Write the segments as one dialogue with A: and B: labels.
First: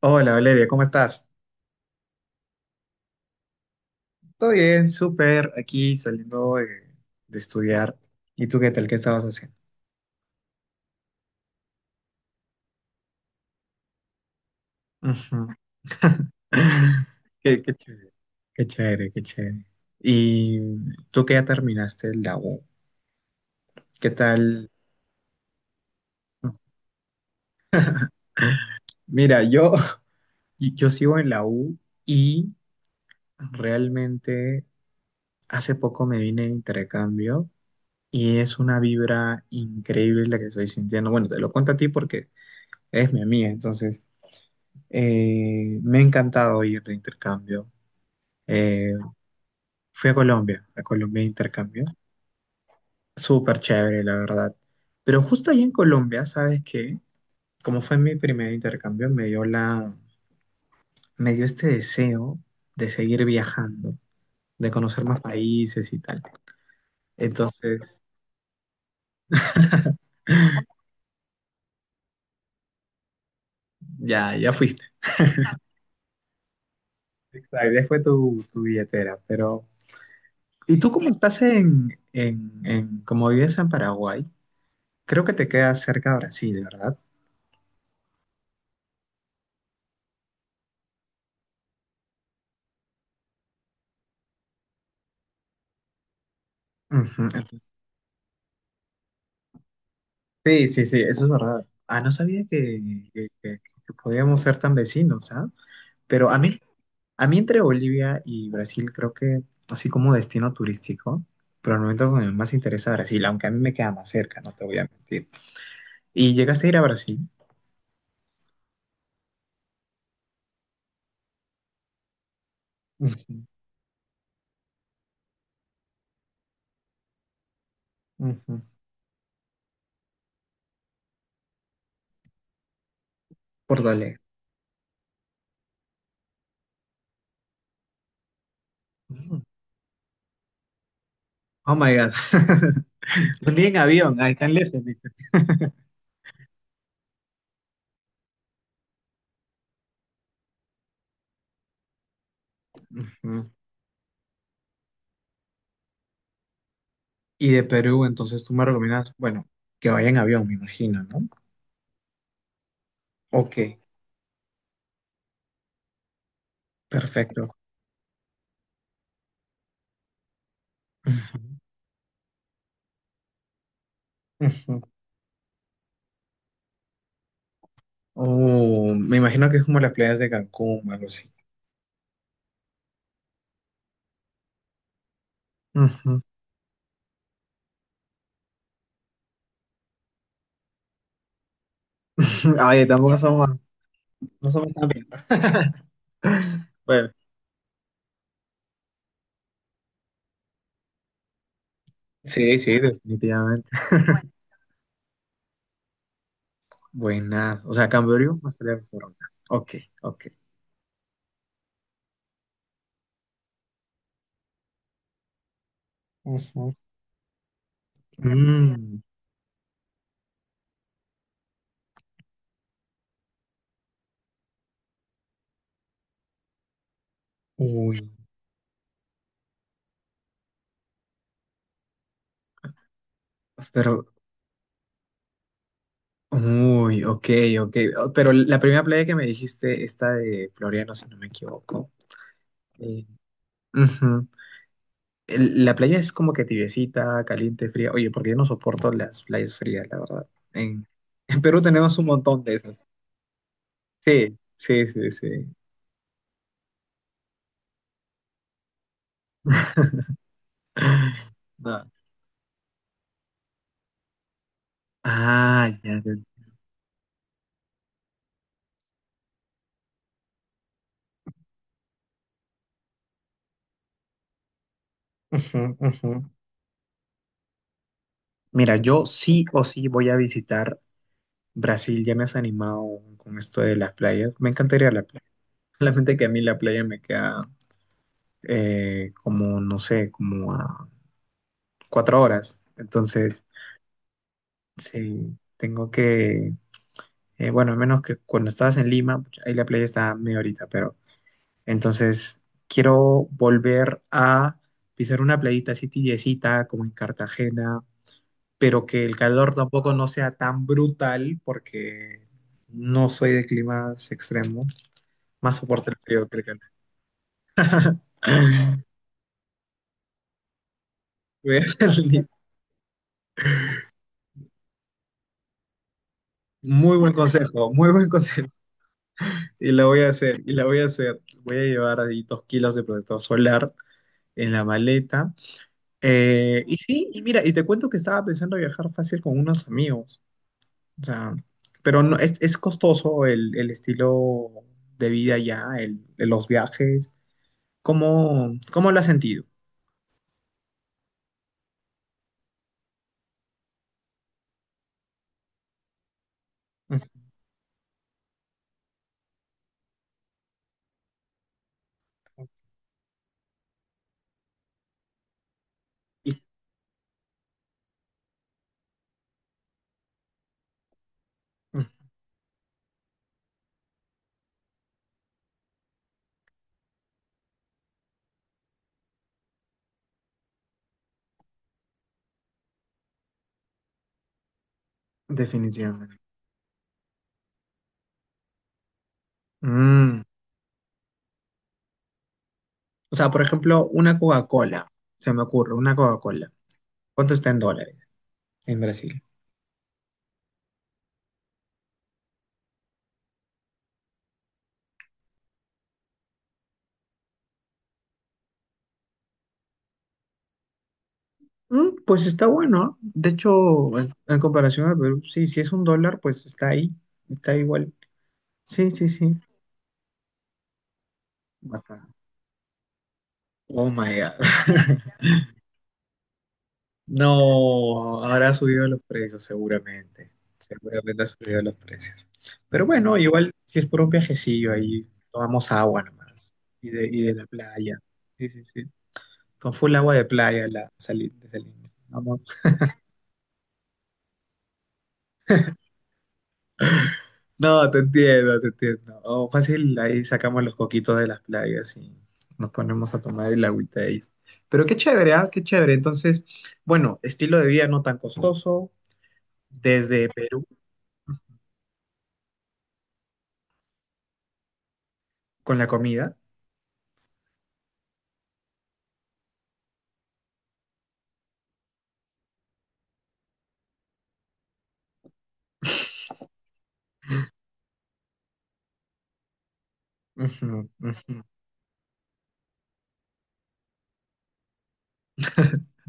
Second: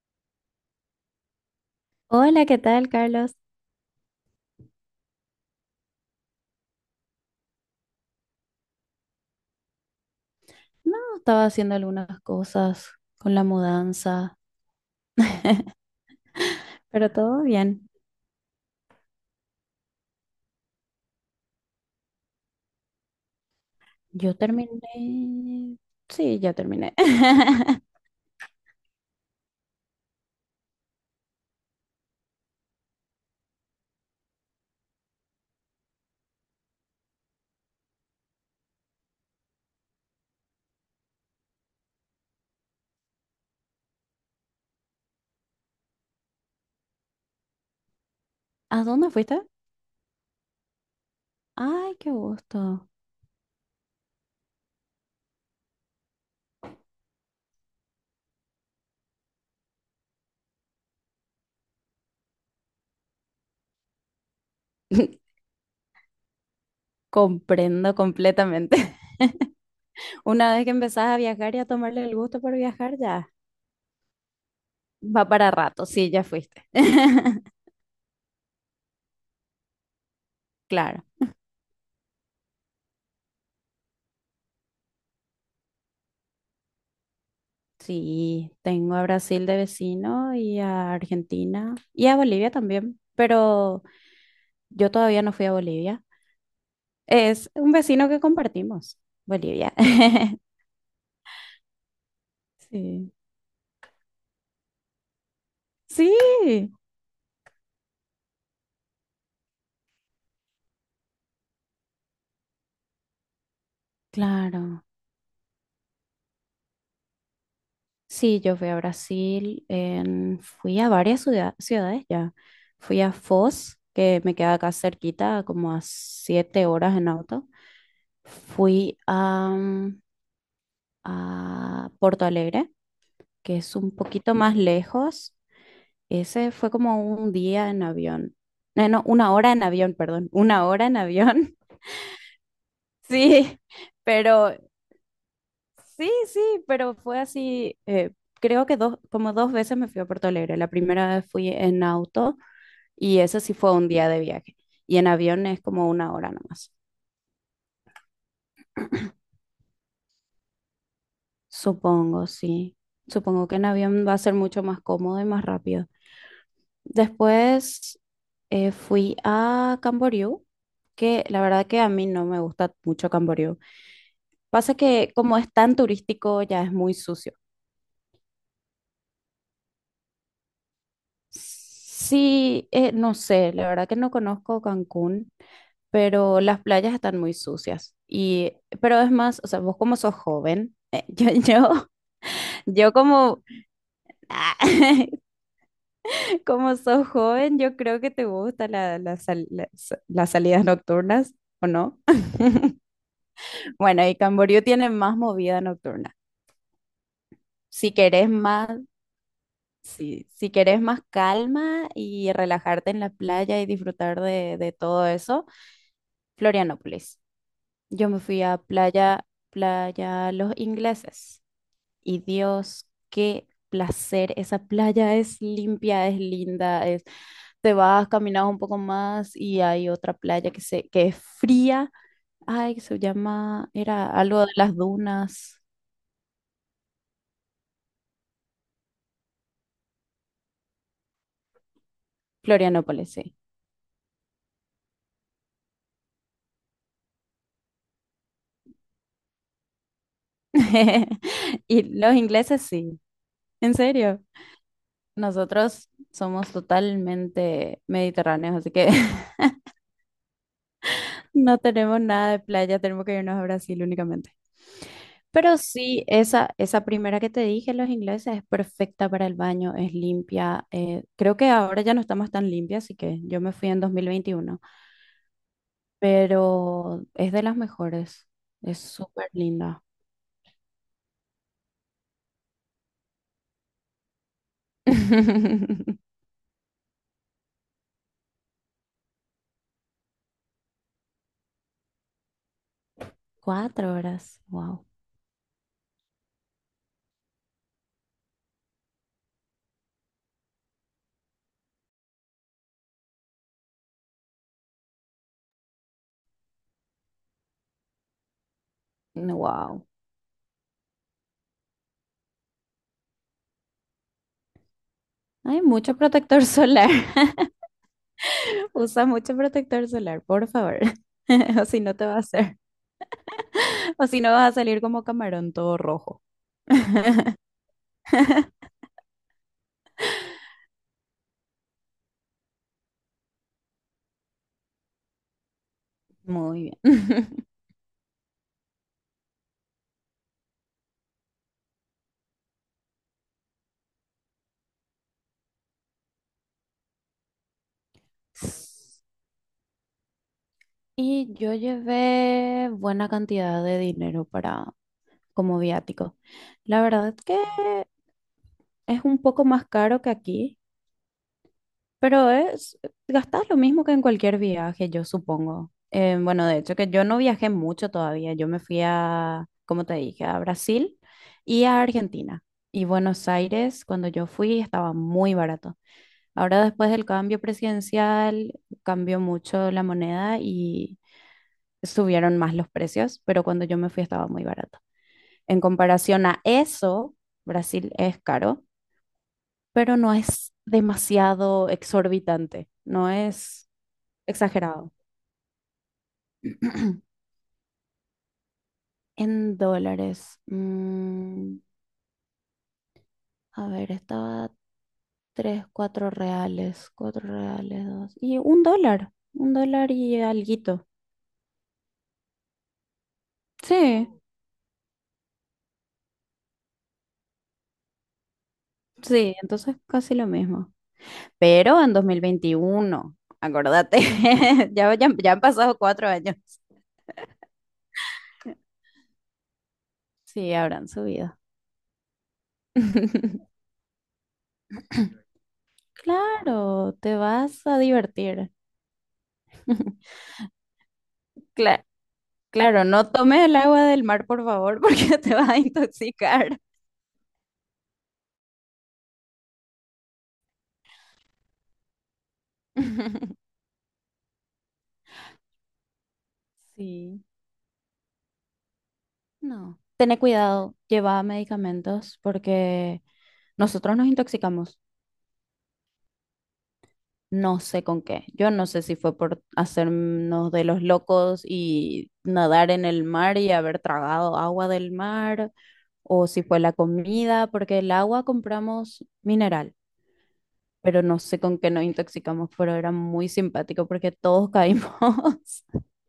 A: Hola, Valeria, ¿cómo estás?
B: Hola, ¿qué tal, Carlos?
A: Todo bien, súper, aquí saliendo de estudiar. ¿Y tú qué tal? ¿Qué estabas haciendo?
B: No, estaba haciendo algunas cosas con la mudanza,
A: Ujú.
B: pero todo
A: Qué
B: bien.
A: chévere, qué chévere, qué chévere. ¿Y tú que ya terminaste la U? ¿Qué
B: Yo
A: tal?
B: terminé. Sí, ya terminé.
A: Mira, yo, yo sigo en la U y realmente hace poco me vine de intercambio y es una vibra increíble la que estoy sintiendo. Bueno, te lo cuento a ti porque eres mi amiga, entonces. Me ha encantado ir de intercambio.
B: ¿A
A: Eh,
B: dónde fuiste?
A: Fui a Colombia de intercambio.
B: Ay, qué gusto.
A: Súper chévere, la verdad. Pero justo ahí en Colombia, ¿sabes qué? Como fue mi primer intercambio, me dio este deseo de seguir viajando, de conocer más países y tal.
B: Comprendo
A: Entonces,
B: completamente. Una vez que empezás a viajar y a tomarle el gusto por viajar, ya
A: ya, ya fuiste.
B: va para rato. Sí, ya fuiste.
A: Exacto, ya fue tu billetera, pero... ¿Y tú
B: Claro.
A: cómo estás como vives en Paraguay? Creo que te quedas cerca de Brasil, ¿verdad?
B: Sí, tengo a Brasil de vecino y a Argentina y a Bolivia también, pero yo todavía no fui a Bolivia.
A: Ujú,
B: Es
A: entonces.
B: un vecino que compartimos, Bolivia.
A: Sí, sí, sí, eso es verdad. Ah, no sabía
B: Sí.
A: que- que- que podíamos ser tan vecinos, ¿ah?
B: Sí,
A: Pero a mí entre Bolivia y Brasil creo que, así como destino turístico, pero al momento me más interesa Brasil, aunque a mí me queda más cerca, no te voy
B: claro.
A: a mentir. ¿Y llegaste a ir a Brasil?
B: Sí, yo fui a Brasil, fui a varias ciudades ya. Fui a
A: Ujú,
B: Foz, que me queda acá cerquita, como a 7 horas en auto.
A: ujú.
B: Fui a Porto Alegre, que es
A: Por
B: un
A: dale.
B: poquito más lejos. Ese fue como un día en avión. No, no, una
A: Ujú.
B: hora en avión, perdón. Una hora en avión.
A: Oh my God. Un
B: Sí,
A: día en avión, ahí tan
B: pero
A: lejos, dice.
B: Sí, sí, pero fue así, creo que dos, como dos veces me fui a Puerto Alegre. La primera vez fui en auto y ese
A: Ujú.
B: sí fue un día de viaje. Y en avión es como una hora nomás.
A: Y de Perú, entonces tú me recomiendas, bueno, que vaya en avión, me imagino, ¿no?
B: Supongo, sí. Supongo que
A: Ok,
B: en avión va a ser mucho más cómodo y más rápido.
A: perfecto.
B: Después fui a Camboriú, que
A: Ujú,
B: la verdad que a mí no me gusta mucho Camboriú. Pasa
A: ujú.
B: que como es tan turístico, ya es muy sucio.
A: Oh, me imagino que es como las playas de Cancún, algo así.
B: Sí, no sé, la verdad que no conozco Cancún.
A: Ujú.
B: Pero las playas están muy sucias. Y, pero es más, o sea, vos como sos joven,
A: Ay,
B: yo
A: tampoco
B: como,
A: somos, no somos tan bien.
B: como sos
A: Bueno,
B: joven, yo creo que te gustan la, la sal- la- sa- las salidas nocturnas, ¿o no?
A: sí, sí, definitivamente.
B: Bueno, y Camboriú tiene más movida nocturna.
A: Buenas. O sea,
B: Si querés
A: Camboriú no
B: más,
A: sería Barcelona. Ok, ok.
B: si, si querés más calma y relajarte en la playa y disfrutar de todo eso,
A: Ujú.
B: Florianópolis. Yo me fui a
A: Mm,
B: playa, playa Los Ingleses. Y Dios, qué placer. Esa playa es limpia, es linda, es... Te
A: uy,
B: vas, caminas un poco más y hay otra playa que es fría. Ay, que se llama,
A: pero,
B: era algo de las dunas.
A: uy, ok, ok. Oh, pero la primera playa que me dijiste, esta de Floriano, si no me equivoco. Eh,
B: Florianópolis, sí.
A: Ujú. La playa es como que tibiecita, caliente, fría. Oye, porque yo no soporto las playas frías, la verdad. En Perú
B: Y
A: tenemos un
B: los
A: montón de
B: ingleses,
A: esas.
B: sí. ¿En serio?
A: Sí, sí, sí, sí.
B: Nosotros somos totalmente mediterráneos, así que no
A: No.
B: tenemos nada de playa, tenemos que irnos a Brasil únicamente. Pero
A: Ah, ya,
B: sí,
A: ya.
B: esa primera que te dije, los ingleses, es perfecta para el baño, es limpia. Creo que ahora ya no estamos tan limpias, así que yo me fui en 2021.
A: Ujú, ujú.
B: Pero es de las mejores,
A: Mira,
B: es
A: yo
B: súper
A: sí o
B: linda.
A: sí voy a visitar Brasil. Ya me has animado con esto de las playas. Me encantaría la playa. Solamente que a mí la playa me queda como, no sé, como a 4 horas. Entonces,
B: 4 horas, wow.
A: sí, tengo que. Bueno, a menos que cuando estabas en Lima, pucha, ahí la playa está medio ahorita, pero entonces quiero volver a pisar una playita así tibiecita como en Cartagena, pero que el calor
B: Wow.
A: tampoco no sea tan brutal porque no soy de climas extremos, más
B: Hay
A: soporto el
B: mucho
A: frío que el
B: protector
A: calor.
B: solar. Usa mucho protector solar, por favor.
A: Voy a
B: O si no
A: hacer
B: te va a
A: li-
B: hacer. O si no, vas a salir como camarón todo rojo.
A: Muy buen consejo, muy buen consejo. Y la voy a hacer, y la voy a hacer. Voy a llevar ahí 2 kilos de protector solar en la maleta.
B: Muy
A: Y sí, y
B: bien.
A: mira, y te cuento que estaba pensando viajar fácil con unos amigos, o sea, pero no, es, costoso el estilo de vida ya, los viajes, ¿cómo lo has sentido?
B: Y yo llevé buena cantidad de dinero para como viático. La
A: Ujú.
B: verdad que es un poco más caro que aquí, pero es gastas lo mismo que en cualquier viaje, yo supongo.
A: Y-
B: Bueno, de hecho que yo no viajé mucho todavía. Yo me fui a, como te dije, a Brasil y a
A: Ujú,
B: Argentina. Y Buenos Aires, cuando yo fui, estaba muy barato. Ahora después del cambio presidencial cambió mucho la moneda y subieron más los precios, pero cuando yo me fui estaba muy barato. En
A: definitivamente.
B: comparación a eso, Brasil es caro, pero no
A: Mm,
B: es demasiado exorbitante, no
A: O sea, por
B: es
A: ejemplo, una Coca-Cola,
B: exagerado.
A: se me ocurre, una Coca-Cola, ¿cuánto está en dólares en Brasil?
B: En dólares, a ver, estaba tres, cuatro reales, dos, y $1, $1 y alguito.
A: Pues está bueno, ¿eh? De hecho,
B: Sí,
A: en comparación a Perú, sí, si es $1, pues está ahí, está igual, sí, sí,
B: sí,
A: sí.
B: entonces casi lo mismo. Pero en 2021,
A: Oh
B: acordate,
A: my
B: ya,
A: God.
B: ya, ya han pasado 4 años.
A: No, habrá subido los precios seguramente.
B: Sí, habrán
A: Seguramente ha
B: subido.
A: subido los precios. Pero bueno, igual si es por un viajecillo ahí, tomamos agua nomás. Y
B: Claro,
A: de,
B: te
A: y de la
B: vas a
A: playa. Sí,
B: divertir.
A: sí, sí. Con full agua de playa de
B: Cla-
A: Salinas. Vamos.
B: claro, no tomes el agua del mar, por favor, porque te vas a intoxicar.
A: No, te entiendo, te entiendo. Oh, fácil, ahí sacamos los coquitos de las playas y nos ponemos a tomar el agüita de ellos. Pero qué chévere, ¿ah? Qué chévere. Entonces, bueno,
B: Sí,
A: estilo de vida no tan costoso.
B: no. Tené
A: Desde Perú
B: cuidado, lleva medicamentos porque nosotros nos intoxicamos.
A: con la comida.
B: No sé con qué. Yo no sé si fue por hacernos de los locos y nadar en el mar y haber tragado agua del mar, o si fue la comida, porque el agua compramos mineral,
A: Ujú,
B: pero no
A: ujú.
B: sé con qué nos intoxicamos, pero era muy simpático porque todos caímos.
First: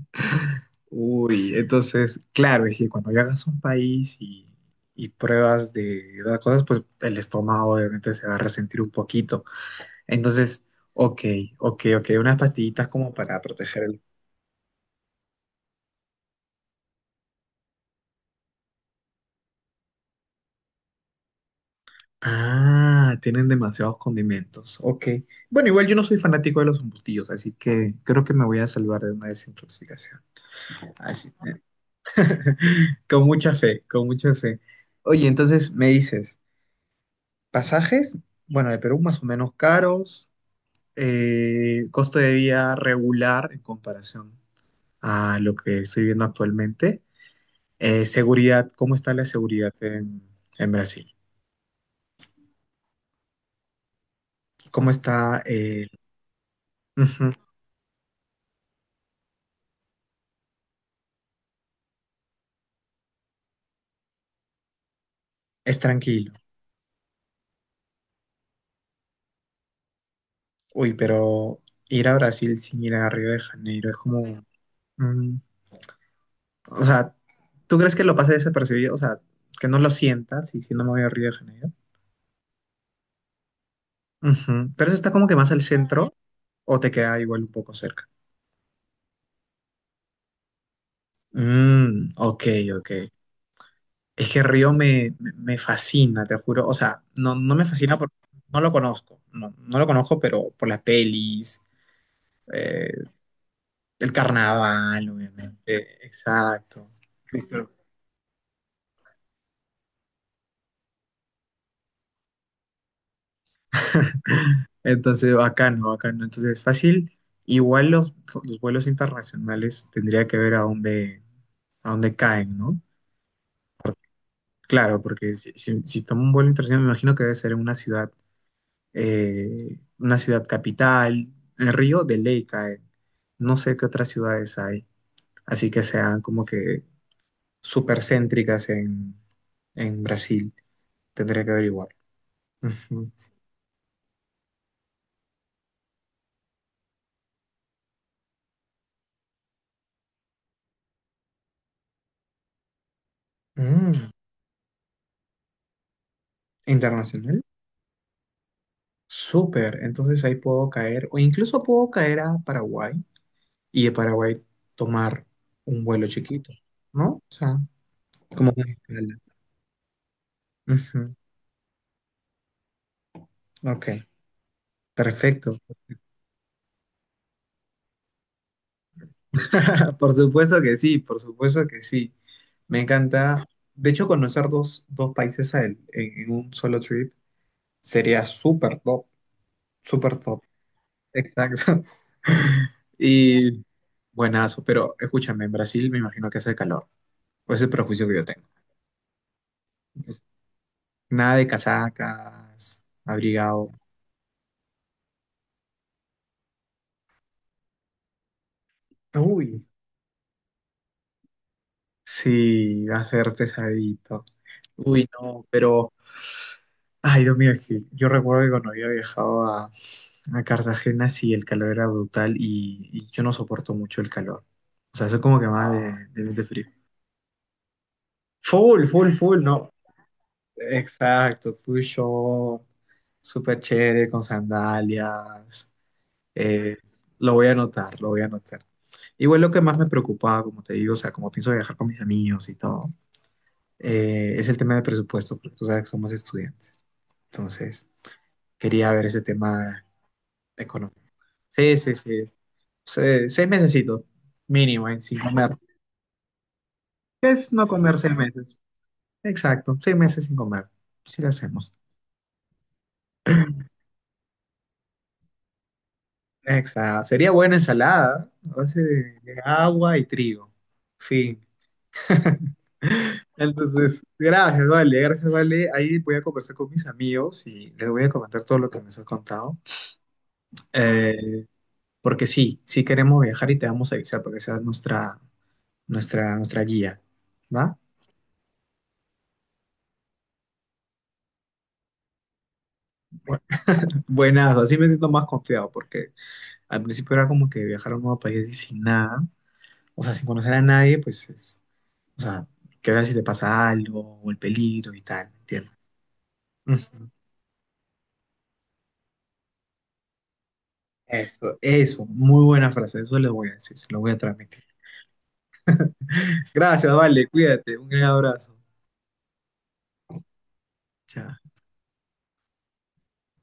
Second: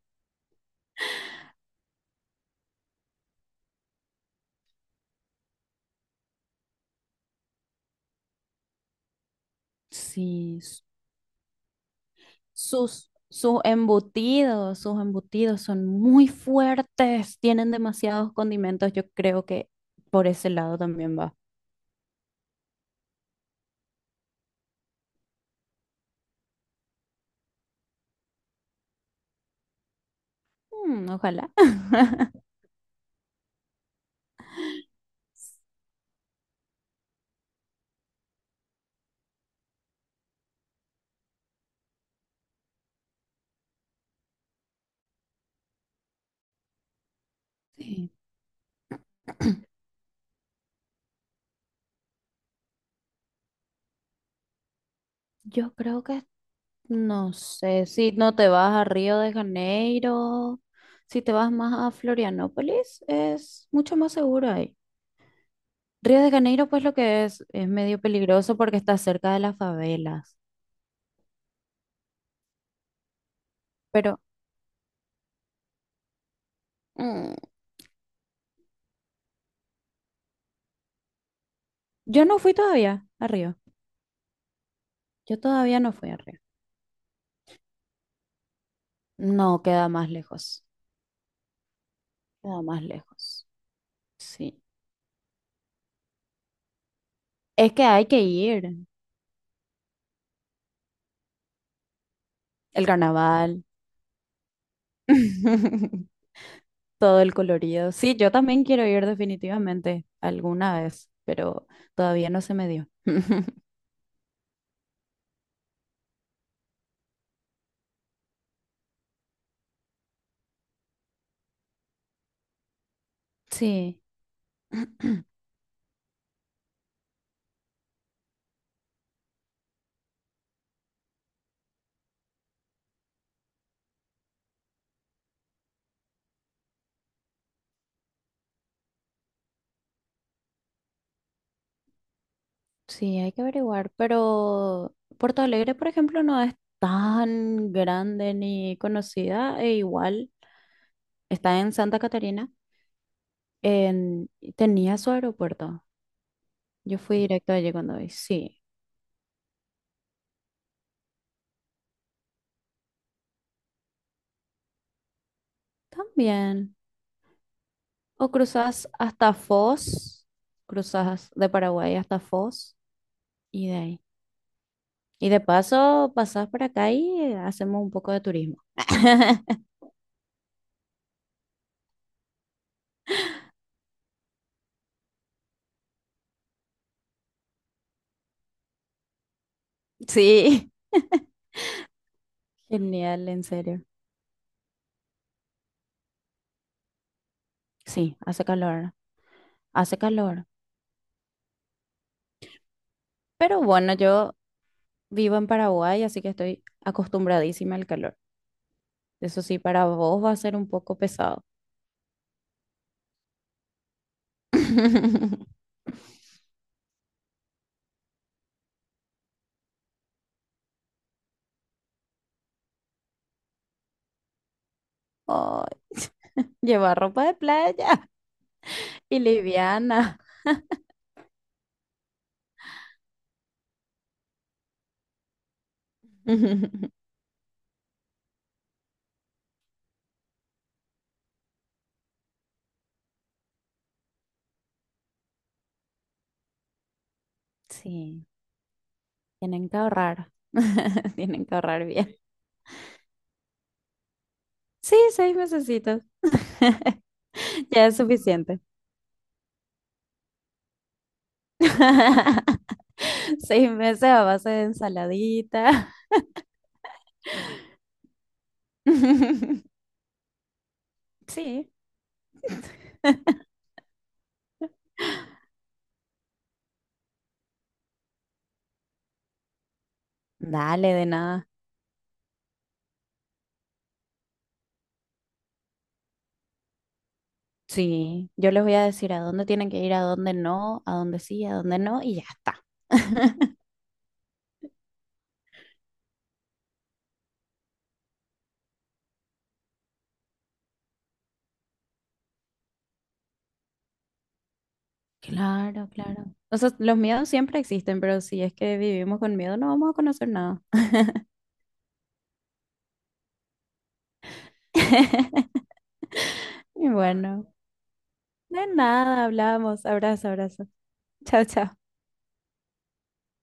A: Uy, entonces, claro, es que cuando viajas a un país y pruebas de dar cosas, pues el estómago obviamente se va a resentir un poquito.
B: Sí,
A: Entonces,
B: s-
A: ok, ok, ok, unas pastillitas
B: sus,
A: como para
B: sus
A: proteger el...
B: embutidos sus embutidos son muy fuertes, tienen demasiados condimentos. Yo creo que por ese lado también va.
A: Ah, tienen demasiados condimentos, ok. Bueno, igual yo no soy fanático de los embutidos, así que creo que me voy a salvar de una desintoxicación.
B: Mm,
A: Así,
B: ojalá.
A: con mucha fe, con mucha fe. Oye, entonces me dices... Pasajes, bueno, de Perú más o menos caros, costo de vida regular en comparación a lo que estoy viendo actualmente.
B: Sí.
A: Seguridad, ¿cómo está la seguridad en Brasil? ¿Cómo está?
B: Yo creo que
A: Ujú,
B: no sé si no te vas a Río de Janeiro, si te vas más a Florianópolis, es mucho más seguro ahí.
A: es
B: Río de
A: tranquilo.
B: Janeiro, pues lo que es medio peligroso porque está cerca de las favelas.
A: Uy, pero ir a Brasil sin ir a Río de Janeiro es
B: Pero
A: como... mm, o sea,
B: mm,
A: ¿tú crees que lo pase desapercibido? O sea, que no lo sientas y si no me voy a Río de Janeiro.
B: yo no fui todavía a Río.
A: Ujú, pero eso está como que
B: Yo
A: más al
B: todavía no fui
A: centro
B: a Río.
A: o te queda igual un poco cerca.
B: No, queda más lejos.
A: Mm, ok,
B: Queda más
A: ok.
B: lejos.
A: Es que
B: Sí.
A: Río me fascina, te juro. O sea, no, no me
B: Es que
A: fascina
B: hay
A: porque
B: que
A: no
B: ir.
A: lo conozco. No, no lo conozco, pero por las pelis,
B: El
A: eh,
B: carnaval.
A: el carnaval, obviamente. Exacto.
B: Todo el
A: Cristo.
B: colorido. Sí, yo también quiero ir definitivamente alguna vez, pero todavía no se me dio.
A: Entonces, bacano, bacano. Entonces, fácil. Igual los vuelos internacionales tendría que ver a dónde, caen, ¿no?
B: Sí,
A: Claro, porque si tomo un vuelo internacional, me imagino que debe ser en una ciudad. Una ciudad capital, el Río de Ley cae. No sé qué otras ciudades hay, así que sean como que súper céntricas en Brasil. Tendré que averiguar. Ujú.
B: sí, hay que averiguar, pero Porto Alegre, por ejemplo, no es tan grande ni conocida, e igual está en Santa Catarina,
A: Mm,
B: en... y tenía su aeropuerto. Yo fui
A: Internacional.
B: directo allí cuando vi. Sí,
A: Súper. Entonces ahí puedo caer, o incluso puedo caer a Paraguay y de Paraguay tomar un vuelo chiquito,
B: también.
A: ¿no? O sea,
B: O
A: como una
B: cruzas
A: escala.
B: hasta Foz,
A: Ujú.
B: cruzas de Paraguay hasta Foz y de
A: Ok,
B: ahí. Y de
A: perfecto.
B: paso, pasás por acá y hacemos un poco de turismo.
A: Por supuesto que sí, por supuesto que sí. Me encanta. De hecho, conocer dos países en un solo trip sería súper top, súper top.
B: Sí.
A: Exacto.
B: Genial, en
A: Y
B: serio.
A: buenazo, pero escúchame, en Brasil me imagino que hace calor. Pues es el prejuicio que
B: Sí,
A: yo
B: hace
A: tengo.
B: calor, hace
A: Entonces,
B: calor.
A: nada de casacas,
B: Pero
A: abrigado.
B: bueno, yo vivo en Paraguay, así que estoy acostumbradísima al calor. Eso sí,
A: Uy,
B: para vos va a ser un poco pesado.
A: sí, va a ser pesadito. Uy, no, pero Ay, Dios mío, es que yo recuerdo que cuando había viajado a Cartagena, sí, el calor era brutal y yo no soporto mucho el calor. O sea, soy como que
B: Oh,
A: más de frío.
B: llevar ropa de playa
A: Full, full,
B: y
A: full, no.
B: liviana.
A: Exacto, full short, súper chévere, con sandalias. Eh, lo voy a anotar, lo voy a anotar. Igual lo que más me preocupaba, como te digo, o sea, como pienso viajar con mis amigos y todo, es el tema del presupuesto, porque tú sabes que somos estudiantes. Entonces,
B: Sí,
A: quería ver ese
B: tienen que
A: tema
B: ahorrar.
A: económico.
B: Tienen que
A: Sí,
B: ahorrar
A: sí,
B: bien.
A: sí. 6 mesecitos, mínimo,
B: Sí,
A: ahí, sin
B: seis
A: comer.
B: mesecitos.
A: Es no
B: Ya
A: comer
B: es
A: seis
B: suficiente.
A: meses. Exacto, 6 meses sin comer. Sí lo hacemos.
B: 6 meses a base de ensaladita.
A: Exacto. Sería buena ensalada, a base de agua y trigo. Fin.
B: Sí.
A: Entonces, gracias, Vale, gracias, Vale. Ahí voy a conversar con mis amigos y les voy a comentar todo lo que me has contado.
B: Dale, de
A: Eh,
B: nada.
A: Porque sí, sí queremos viajar y te vamos a avisar para que seas nuestra, nuestra guía. ¿Va?
B: Sí, yo les voy a decir a dónde tienen que ir, a dónde no, a dónde sí, a dónde no, y ya está.
A: Buenas, así me siento más confiado porque al principio era como que viajar a un nuevo país y sin nada, o sea, sin conocer a nadie, pues es, o sea, qué tal si te pasa algo o el peligro y tal, ¿me entiendes?
B: Claro, claro. O sea, los
A: Ujú.
B: miedos siempre existen, pero si es que vivimos con miedo, no vamos a conocer nada.
A: Eso, muy buena frase, eso le voy a decir, se lo voy a transmitir.
B: Y
A: Gracias, vale,
B: bueno,
A: cuídate, un gran abrazo.
B: de nada, hablamos. Abrazo, abrazo. Chao,
A: Chao.
B: chao.